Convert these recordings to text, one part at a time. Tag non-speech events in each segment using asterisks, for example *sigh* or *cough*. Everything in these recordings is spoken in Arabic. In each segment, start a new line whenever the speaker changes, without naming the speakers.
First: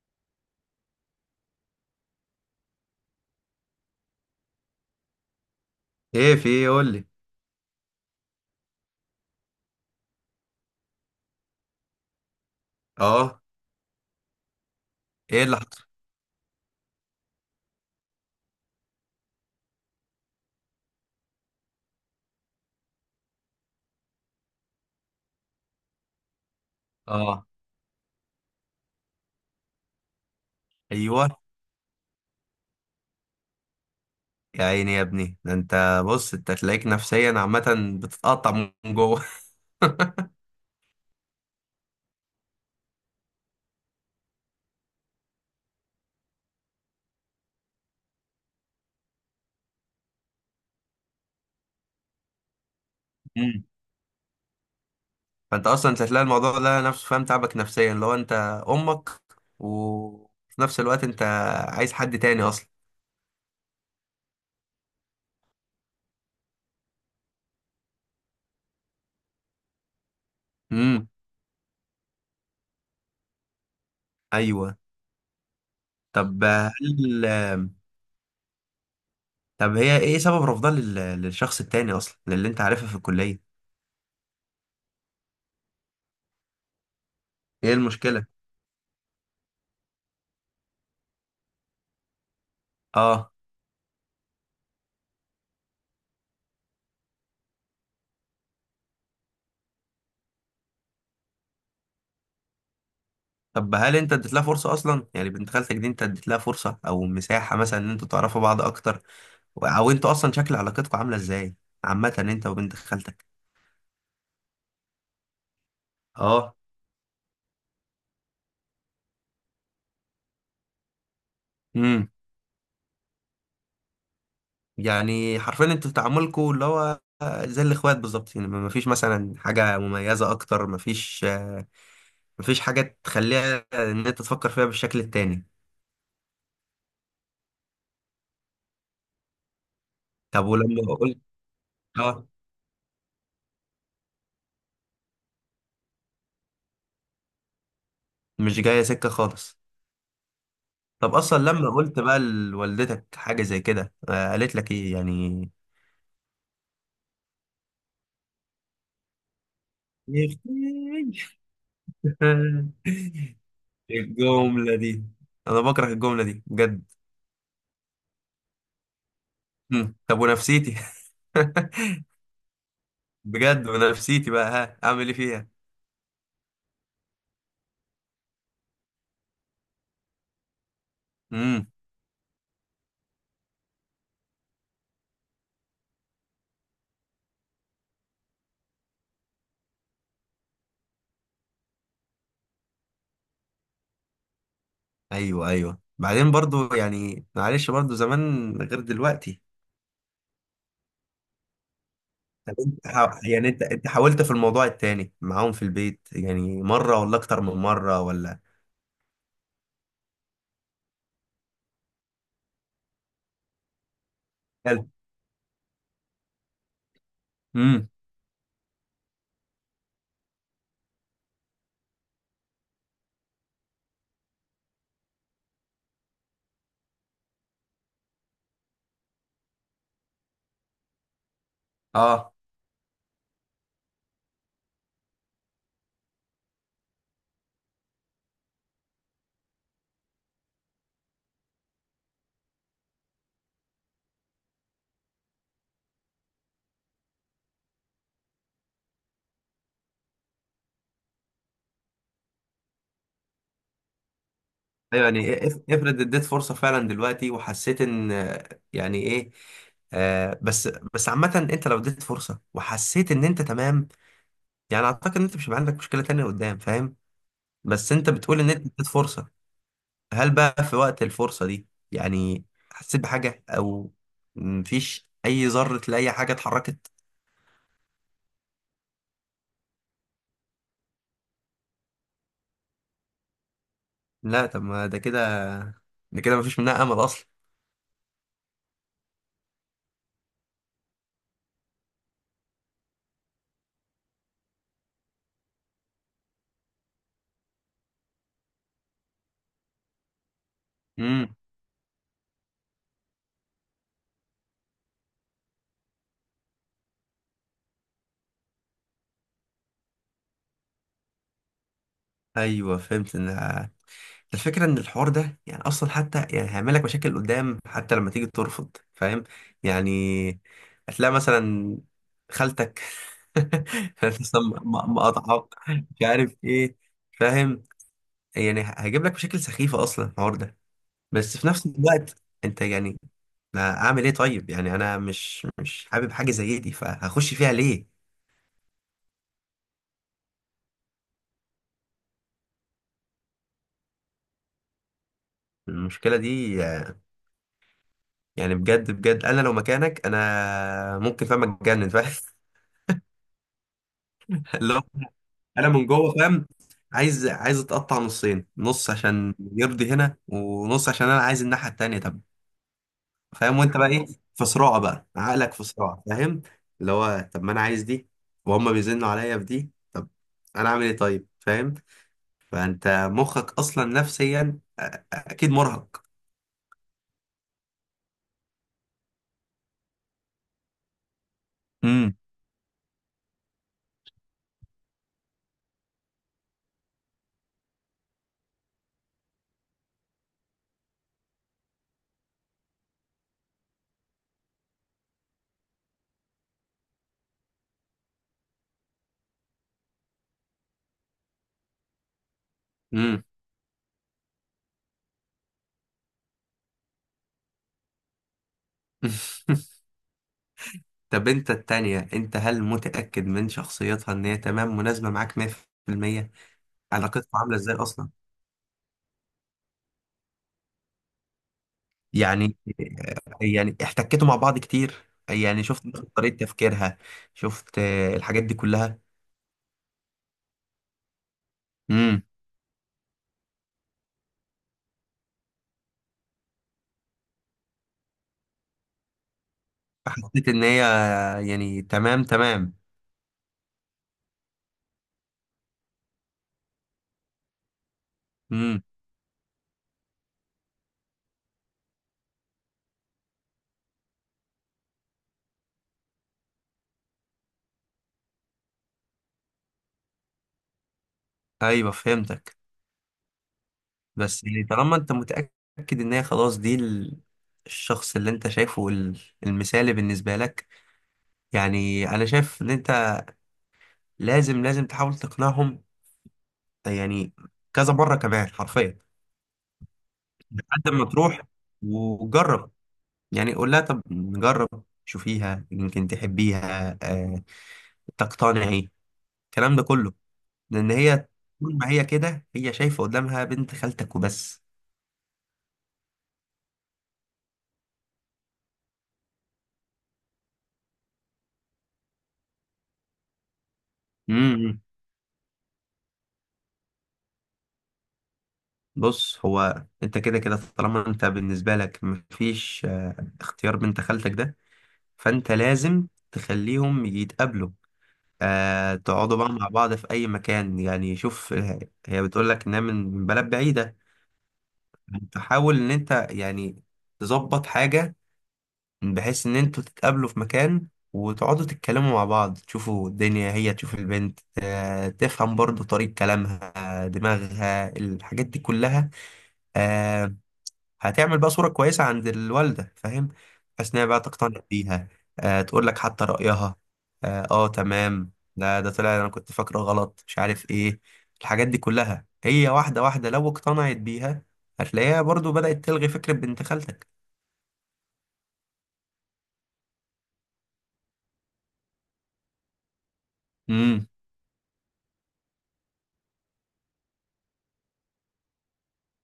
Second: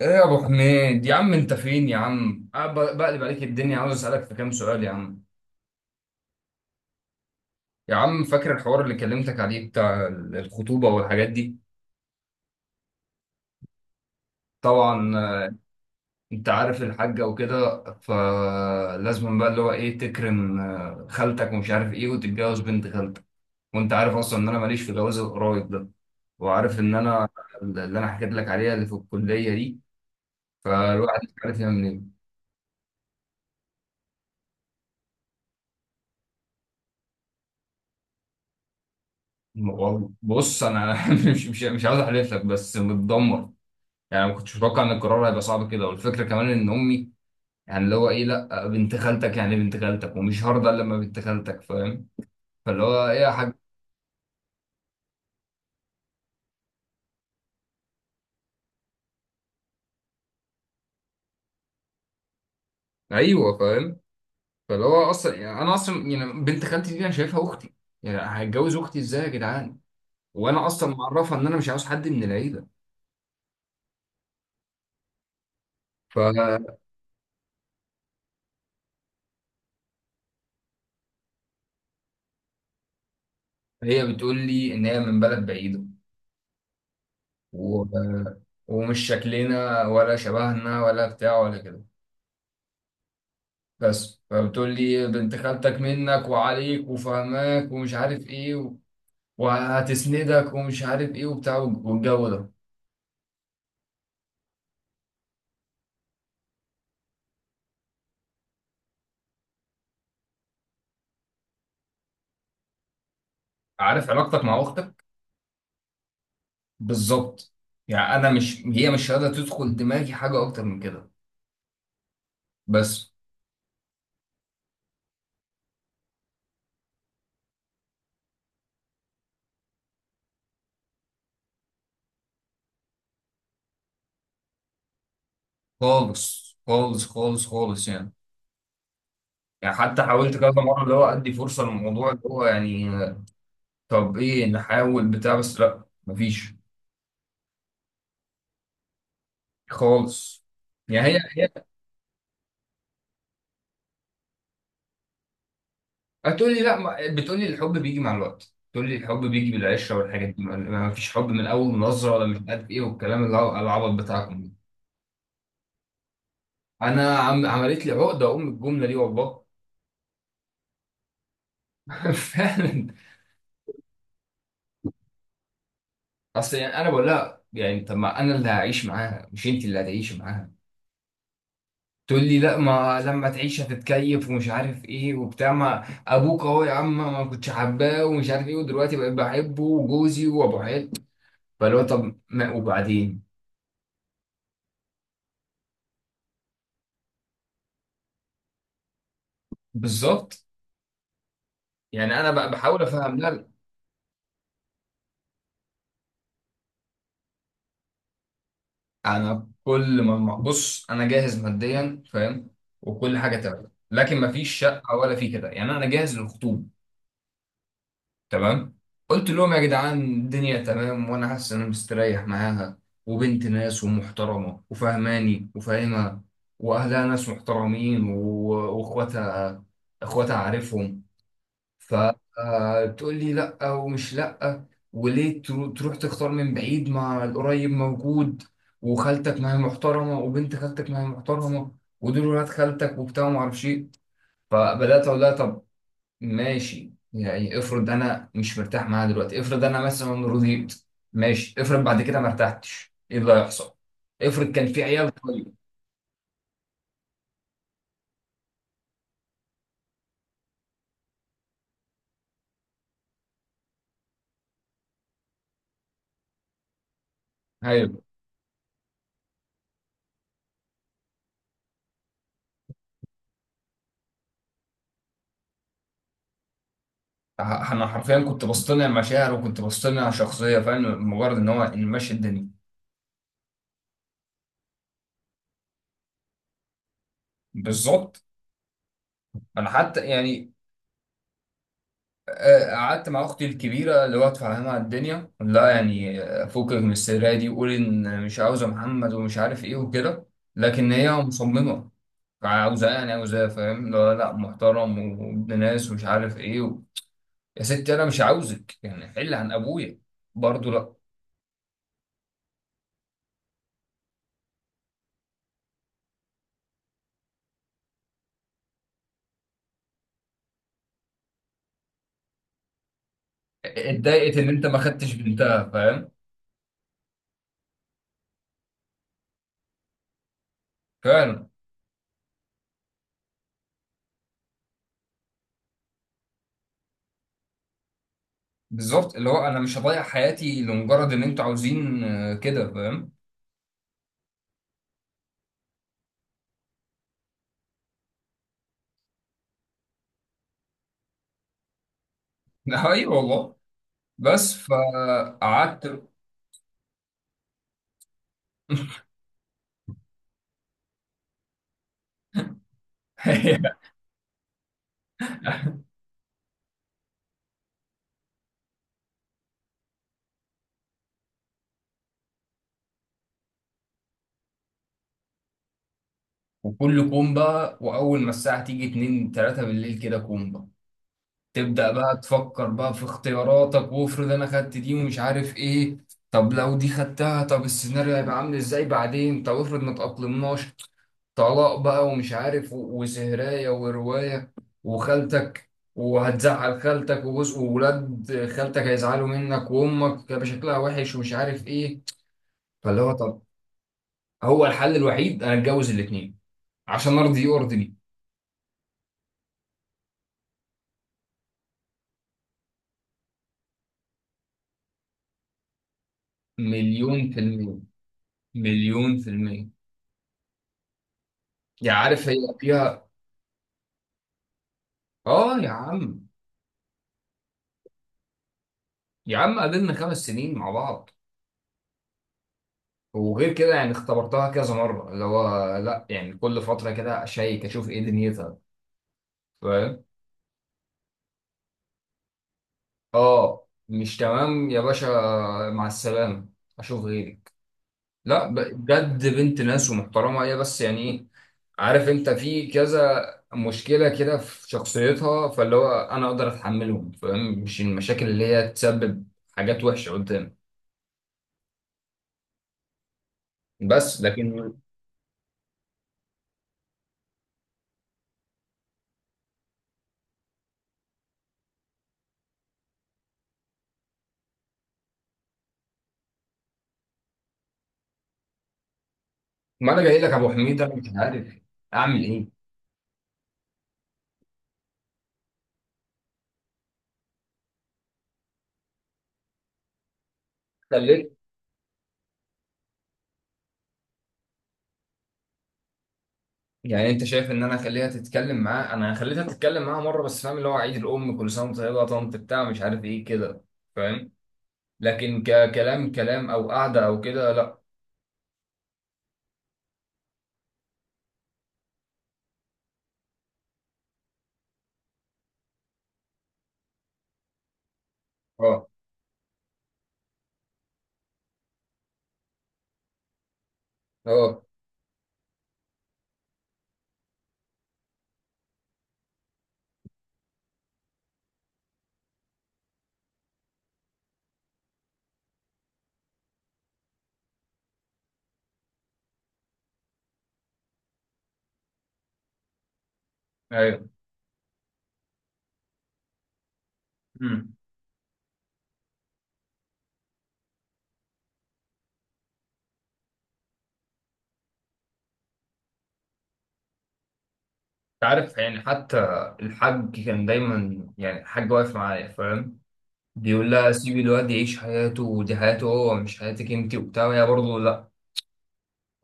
ايه يا ابو حميد يا عم، انت فين يا عم؟ أنا بقلب عليك الدنيا، عاوز اسالك في كام سؤال يا عم.
ايه، في ايه؟ قول لي.
يا عم فاكر الحوار اللي كلمتك عليه بتاع الخطوبه والحاجات دي؟
اه.
طبعا
ايه اللي حصل؟
انت عارف الحاجه وكده، فلازم بقى اللي هو ايه تكرم خالتك ومش عارف ايه وتتجوز بنت خالتك. وانت عارف اصلا ان انا ماليش في جواز القرايب ده، وعارف ان انا
اه.
اللي انا حكيت لك عليها اللي في الكليه دي، فالواحد
ايوه.
مش عارف يعمل ايه.
يا عيني يا ابني، ده انت بص انت تلاقيك نفسيا عامه بتتقطع من جوه.
والله
*laughs*
بص انا *laughs* مش عاوز احلف لك، بس متدمر. يعني ما كنتش متوقع ان القرار هيبقى صعب كده، والفكره كمان ان امي يعني اللي هو ايه لا بنت خالتك، يعني بنت خالتك ومش هرضى الا لما بنت خالتك، فاهم؟ فاللي هو ايه يا حاج.
مم. فانت اصلا مش هتلاقي الموضوع ده نفسه فاهم، تعبك نفسيا لو انت امك وفي نفس الوقت انت عايز حد تاني اصلا.
ايوه فاهم، فاللي هو اصلا يعني انا اصلا يعني بنت خالتي دي انا شايفها اختي، يعني هتجوز اختي ازاي يا جدعان؟ وانا اصلا
امم.
معرفها ان انا مش عاوز حد من العيله.
ايوه. طب
فهي
هل طب هي ايه سبب رفضها للشخص التاني اصلا، للي انت عارفها في الكليه؟
بتقول لي ان هي من بلد بعيده،
ايه
و...
المشكله؟
ومش شكلنا ولا شبهنا ولا بتاع ولا كده،
اه.
بس فبتقول لي بنت خالتك منك وعليك وفهماك ومش عارف ايه و... وهتسندك ومش عارف ايه وبتاع والجو ده.
طب هل انت اديت لها فرصه اصلا؟ يعني بنت خالتك دي، انت اديت لها فرصه او مساحه مثلا ان انتوا تعرفوا بعض اكتر؟ او انتوا اصلا شكل علاقتكم عامله ازاي عامه، انت وبنت خالتك؟
عارف علاقتك مع اختك؟
اه.
بالظبط. يعني انا مش، هي مش قادره تدخل دماغي حاجه اكتر من كده،
امم.
بس.
يعني حرفيا انتوا في تعاملكم اللي هو زي الاخوات بالظبط، يعني ما فيش مثلا حاجه مميزه اكتر، ما فيش حاجه تخليها ان انت تفكر فيها بالشكل التاني؟
خالص خالص خالص خالص يعني، يعني حتى حاولت
طب
كذا مره اللي
ولما
هو
قلت.
ادي فرصه للموضوع اللي
اه.
هو يعني طب ايه نحاول بتاع، بس لا مفيش
مش جايه سكه خالص.
خالص.
طب
يعني
اصلا
هي
لما قلت بقى لوالدتك حاجه زي كده، قالت لك ايه يعني؟
هتقول لي لا، بتقول لي الحب بيجي مع الوقت، تقول لي الحب بيجي بالعشره والحاجات دي، ما فيش
يحتاج.
حب من اول نظره ولا مش عارف ايه، والكلام اللي هو
*laughs*
العبط بتاعكم ده.
الجملة دي، أنا بكره الجملة دي بجد.
انا عم عملت لي عقده ام الجمله دي والله.
مم. طب ونفسيتي. *laughs*
*laughs* فعلا.
بجد ونفسيتي بقى، ها أعمل إيه فيها؟
اصل يعني انا بقول لها يعني طب ما انا اللي هعيش معاها، مش انت اللي هتعيشي معاها.
مم.
تقول لي لا، ما لما تعيش هتتكيف ومش عارف ايه وبتاع، ما ابوك اهو يا عم ما كنتش حباه ومش عارف ايه، ودلوقتي بقيت بحبه وجوزي وابو عيال. فاللي هو طب ما وبعدين.
أيوه، أيوه، بعدين برضو يعني معلش، برضو زمان غير دلوقتي.
بالظبط. يعني انا بقى
طب
بحاول
انت
افهم، لا،
يعني أنت حاولت في الموضوع التاني معاهم في البيت يعني، مرة ولا أكتر من مرة ولا؟
انا كل ما بص انا جاهز ماديا فاهم، وكل حاجه تمام، لكن ما فيش
هل؟
شقه ولا في كده، يعني انا جاهز للخطوبه.
مم.
تمام. قلت لهم يا جدعان الدنيا تمام، وانا حاسس ان انا مستريح معاها، وبنت ناس ومحترمه وفهماني وفاهمها، واهلها ناس محترمين واخواتها، اخواتها عارفهم.
أه.
فتقول لي لا، ومش لا، وليه تروح تختار من بعيد مع القريب موجود، وخالتك ما هي محترمه وبنت خالتك ما هي محترمه ودول ولاد خالتك وبتاع وما اعرفش ايه. فبدات اقول لها طب ماشي، يعني افرض انا مش مرتاح معاها دلوقتي، افرض انا مثلا رضيت، ماشي افرض بعد كده ما ارتحتش، ايه اللي هيحصل؟ افرض كان في
ايوه
عيال
يعني إيه،
طيب.
افرض اديت فرصه فعلا دلوقتي، وحسيت ان يعني ايه. آه، بس. بس عامه انت لو اديت فرصه وحسيت ان انت تمام، يعني اعتقد ان انت مش هيبقى عندك مشكله تانية قدام، فاهم؟ بس
ايوه.
انت بتقول ان انت اديت فرصه، هل بقى في وقت الفرصه دي، يعني، حسيت بحاجه، او مفيش اي ذره لاي حاجه اتحركت؟
انا حرفيا كنت بصطنع مشاعر وكنت بصطنع شخصيه فاهم، مجرد ان هو إن ماشي الدنيا.
لا طب ما ده كده مفيش منها امل اصلا.
بالظبط. انا حتى يعني قعدت مع اختي الكبيره اللي هو تفهمها الدنيا، لا يعني فكك من السريه دي، قول ان مش عاوزه محمد ومش عارف ايه وكده. لكن هي
امم.
مصممه، عاوزاه يعني عاوزاه، فاهم. لا لا محترم وابن ناس ومش عارف ايه و... يا ستي انا مش عاوزك، يعني حل عن ابويا. برضه لا.
ايوه، فهمت ان الفكرة إن الحوار ده يعني أصلا حتى، يعني هيعمل لك مشاكل قدام، حتى لما تيجي ترفض، فاهم؟ يعني هتلاقي مثلا خالتك. *laughs*
اتضايقت
مثلاً
ان انت ما خدتش
مقاطعاك،
بنتها
مش
فاهم.
عارف إيه، فاهم؟ يعني هيجيب لك مشاكل سخيفة أصلا الحوار ده. بس في
فعلا.
نفس الوقت أنت يعني، ما أعمل إيه طيب؟ يعني أنا مش مش حابب حاجة زي دي، فهخش فيها ليه؟
بالظبط اللي هو انا مش هضيع حياتي لمجرد ان انتوا عاوزين كده فاهم.
المشكلة دي، يعني بجد بجد أنا لو مكانك أنا ممكن فاهم أتجنن، فاهم؟
*laughs* ايوه والله. بس
*laughs* انا
فقعدت.
من جوه فاهم، عايز اتقطع نصين، نص عشان يرضي هنا، ونص عشان انا عايز الناحيه التانيه. طب فاهم، وانت
*laughs*
بقى ايه؟ في صراع بقى عقلك، في صراع فاهم، اللي هو طب ما انا عايز دي، وهم بيزنوا عليا في دي، طب انا اعمل ايه طيب فاهم؟ فانت مخك اصلا نفسيا اكيد مرهق.
وكل كومبا، واول ما الساعه تيجي 2 3 بالليل كده كومبا، تبدا
امم.
بقى تفكر بقى في اختياراتك، وافرض انا خدت دي ومش عارف ايه، طب لو دي خدتها طب السيناريو هيبقى عامل ازاي بعدين، طب افرض ما تأقلمناش، طلاق بقى ومش عارف وسهرايه وروايه وخالتك، وهتزعل خالتك وجوز وولاد خالتك هيزعلوا منك، وامك هيبقى شكلها وحش ومش عارف ايه. فاللي هو
امم.
طب، هو الحل الوحيد انا اتجوز الاثنين عشان ارضي يرضي.
*laughs* طب انت التانية انت، هل متأكد من شخصيتها ان هي تمام مناسبة معاك 100%؟
مليون
علاقتكم
في
عاملة ازاي
المية.
اصلا؟
مليون في المية. يا عارف هي
يعني،
فيها.
يعني احتكيتوا مع بعض كتير،
اه
يعني
يا
شفت
عم.
طريقة تفكيرها، شفت الحاجات دي كلها؟
يا عم قابلنا خمس سنين مع بعض،
امم.
وغير كده يعني اختبرتها كذا مرة اللي هو لا يعني كل فترة كده اشيك اشوف ايه دنيتها، فاهم.
حسيت ان هي يعني تمام تمام؟
اه مش تمام يا باشا، مع السلامة، اشوف غيري. لا ب-
امم.
بجد بنت ناس ومحترمة هي، بس يعني ايه، عارف انت في كذا مشكلة كده في شخصيتها، فاللي هو انا اقدر اتحملهم فاهم، مش المشاكل اللي هي تسبب حاجات وحشة قدام.
ايوه، فهمتك.
بس
بس يعني
لكن.
طالما انت متأكد ان هي خلاص، دي الشخص اللي انت شايفه المثالي بالنسبة لك، يعني انا شايف ان انت لازم لازم تحاول تقنعهم، يعني كذا مرة كمان حرفيا،
ما انا جاي لك يا ابو حميد،
لحد
انا
ما
مش
تروح
عارف اعمل ايه.
وجرب، يعني قول لها طب نجرب شوفيها يمكن تحبيها، تقتنعي، الكلام ده كله، لان هي
خليت.
طول ما هي كده، هي شايفه قدامها بنت خالتك وبس.
يعني انت شايف ان انا اخليها تتكلم معاه؟ انا خليتها تتكلم معاه مرة بس فاهم، اللي هو عيد الام كل سنة وانت طيبة يا طنط بتاع مش عارف ايه كده، فاهم.
امم.
لكن ككلام كلام او قعدة او كده، لا.
بص هو انت كده كده، طالما انت بالنسبه لك مفيش اختيار بنت خالتك ده، فانت لازم تخليهم يتقابلوا،
اه.
تقعدوا بقى مع بعض في اي مكان، يعني شوف، هي بتقول لك انها من بلد بعيده،
اه.
تحاول ان انت يعني تظبط حاجه بحيث ان انتوا تتقابلوا في مكان وتقعدوا تتكلموا مع بعض، تشوفوا الدنيا، هي تشوف البنت، تفهم برضو طريقة كلامها، دماغها الحاجات دي كلها، آه، هتعمل بقى صورة كويسة عند الوالدة، فاهم؟ بحيث انها
ايوه.
بقى تقتنع بيها، تقول لك حتى رأيها. اه
مم.
تمام، لا ده طلع انا كنت فاكره غلط، مش عارف ايه. الحاجات دي كلها هي واحدة واحدة، لو اقتنعت بيها هتلاقيها برضو بدأت تلغي فكرة بنت خالتك.
عارف يعني حتى الحاج كان دايما يعني الحاج واقف معايا فاهم، بيقول لها
امم.
سيبي الواد يعيش حياته، ودي حياته هو مش حياتك انت وبتاع. وهي برضه لا،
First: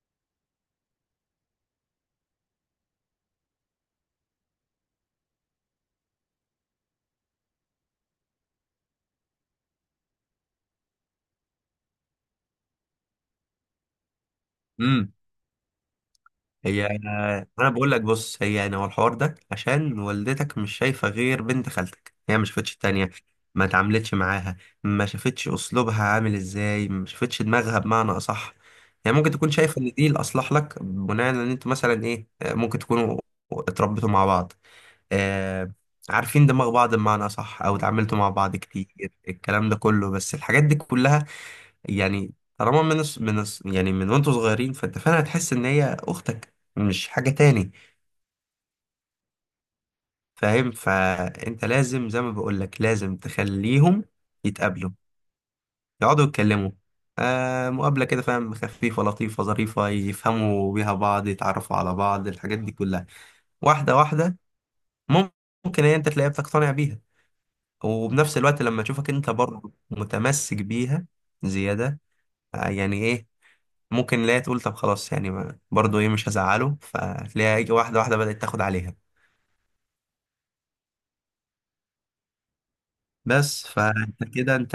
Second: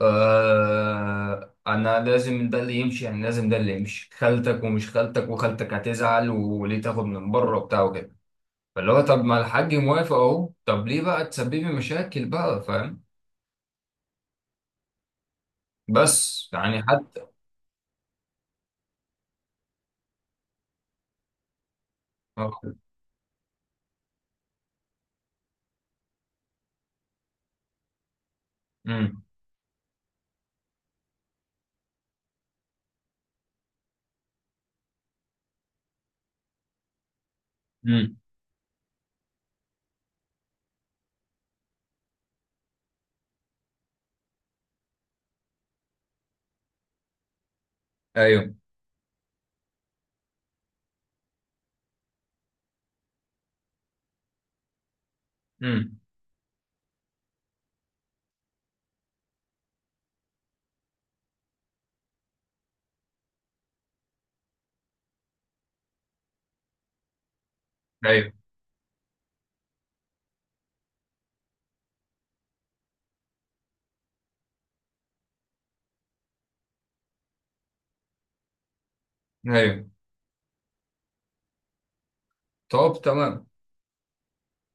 آه انا لازم ده اللي يمشي، يعني لازم ده اللي يمشي، خالتك ومش خالتك وخالتك هتزعل، وليه تاخد من بره وبتاع وكده. فاللي هو طب ما الحاج موافق اهو، طب ليه بقى تسببي مشاكل بقى فاهم.
امم.
بس يعني
هي
حتى.
انا بقول لك بص، هي يعني هو الحوار ده عشان والدتك مش شايفه غير بنت خالتك، هي ما شافتش التانية، ما اتعاملتش معاها، ما شافتش اسلوبها عامل ازاي، ما شافتش دماغها بمعنى اصح، يعني
امم.
ممكن تكون شايفه ان دي الاصلح لك بناء ان انتوا مثلا ايه، ممكن تكونوا اتربيتوا مع بعض، آه عارفين دماغ بعض بمعنى اصح، او
امم.
اتعاملتوا مع بعض كتير، الكلام ده كله، بس الحاجات دي كلها، يعني طالما يعني من وانتوا صغيرين، فانت فعلا هتحس ان هي اختك مش حاجة تاني،
ايوه.
فاهم؟ فانت لازم زي ما بقولك لازم تخليهم يتقابلوا،
امم.
يقعدوا يتكلموا، مقابلة كده فاهم، خفيفة لطيفة ظريفة، يفهموا بيها بعض، يتعرفوا على بعض، الحاجات دي كلها واحدة واحدة. مم- ممكن هي انت تلاقيها بتقتنع بيها،
ايوه.
وبنفس الوقت لما تشوفك انت برضه متمسك بيها زيادة، يعني ايه، ممكن لا تقول طب خلاص، يعني برضو ايه مش هزعله، فتلاقيها يجي واحده واحده بدات تاخد عليها.
ايوه. طب تمام.
بس فانت كده، انت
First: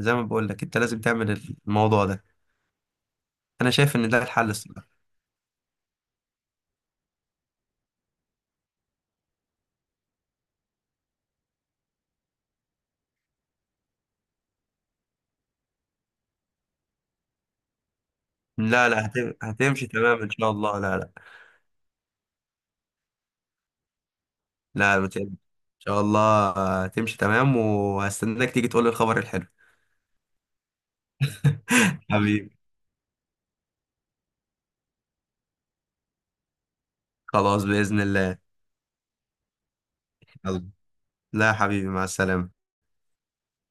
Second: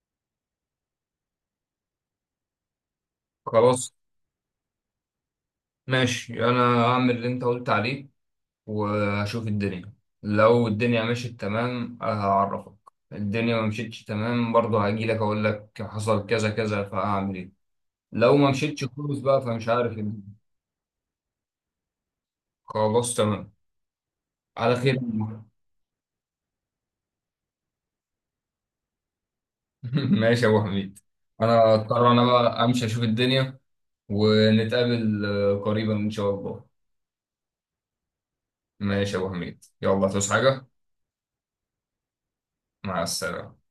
زي ما بقول لك انت لازم تعمل الموضوع ده، انا
خلاص
شايف ان ده الحل الصراحه.
ماشي، انا هعمل اللي انت قلت عليه وهشوف الدنيا. لو الدنيا مشيت تمام هعرفك. الدنيا ما مشيتش تمام برضه هاجي لك اقول لك حصل كذا كذا فهعمل ايه. لو ما مشيتش
لا لا،
خالص بقى، فمش
هتمشي
عارف
تمام ان
الدنيا.
شاء الله، لا لا.
خلاص تمام، على خير.
لا ما تقلقش. ان
*laughs*
شاء الله هتمشي تمام، وهستناك تيجي تقول لي الخبر الحلو.
ماشي يا ابو حميد، انا اضطر
*laughs*
انا
حبيبي.
بقى امشي اشوف الدنيا، ونتقابل قريبا ان شاء الله.
خلاص باذن الله.
ماشي يا ابو حميد، يلا تصحى حاجه.
يلا. لا يا حبيبي، مع السلامه.
مع السلامه.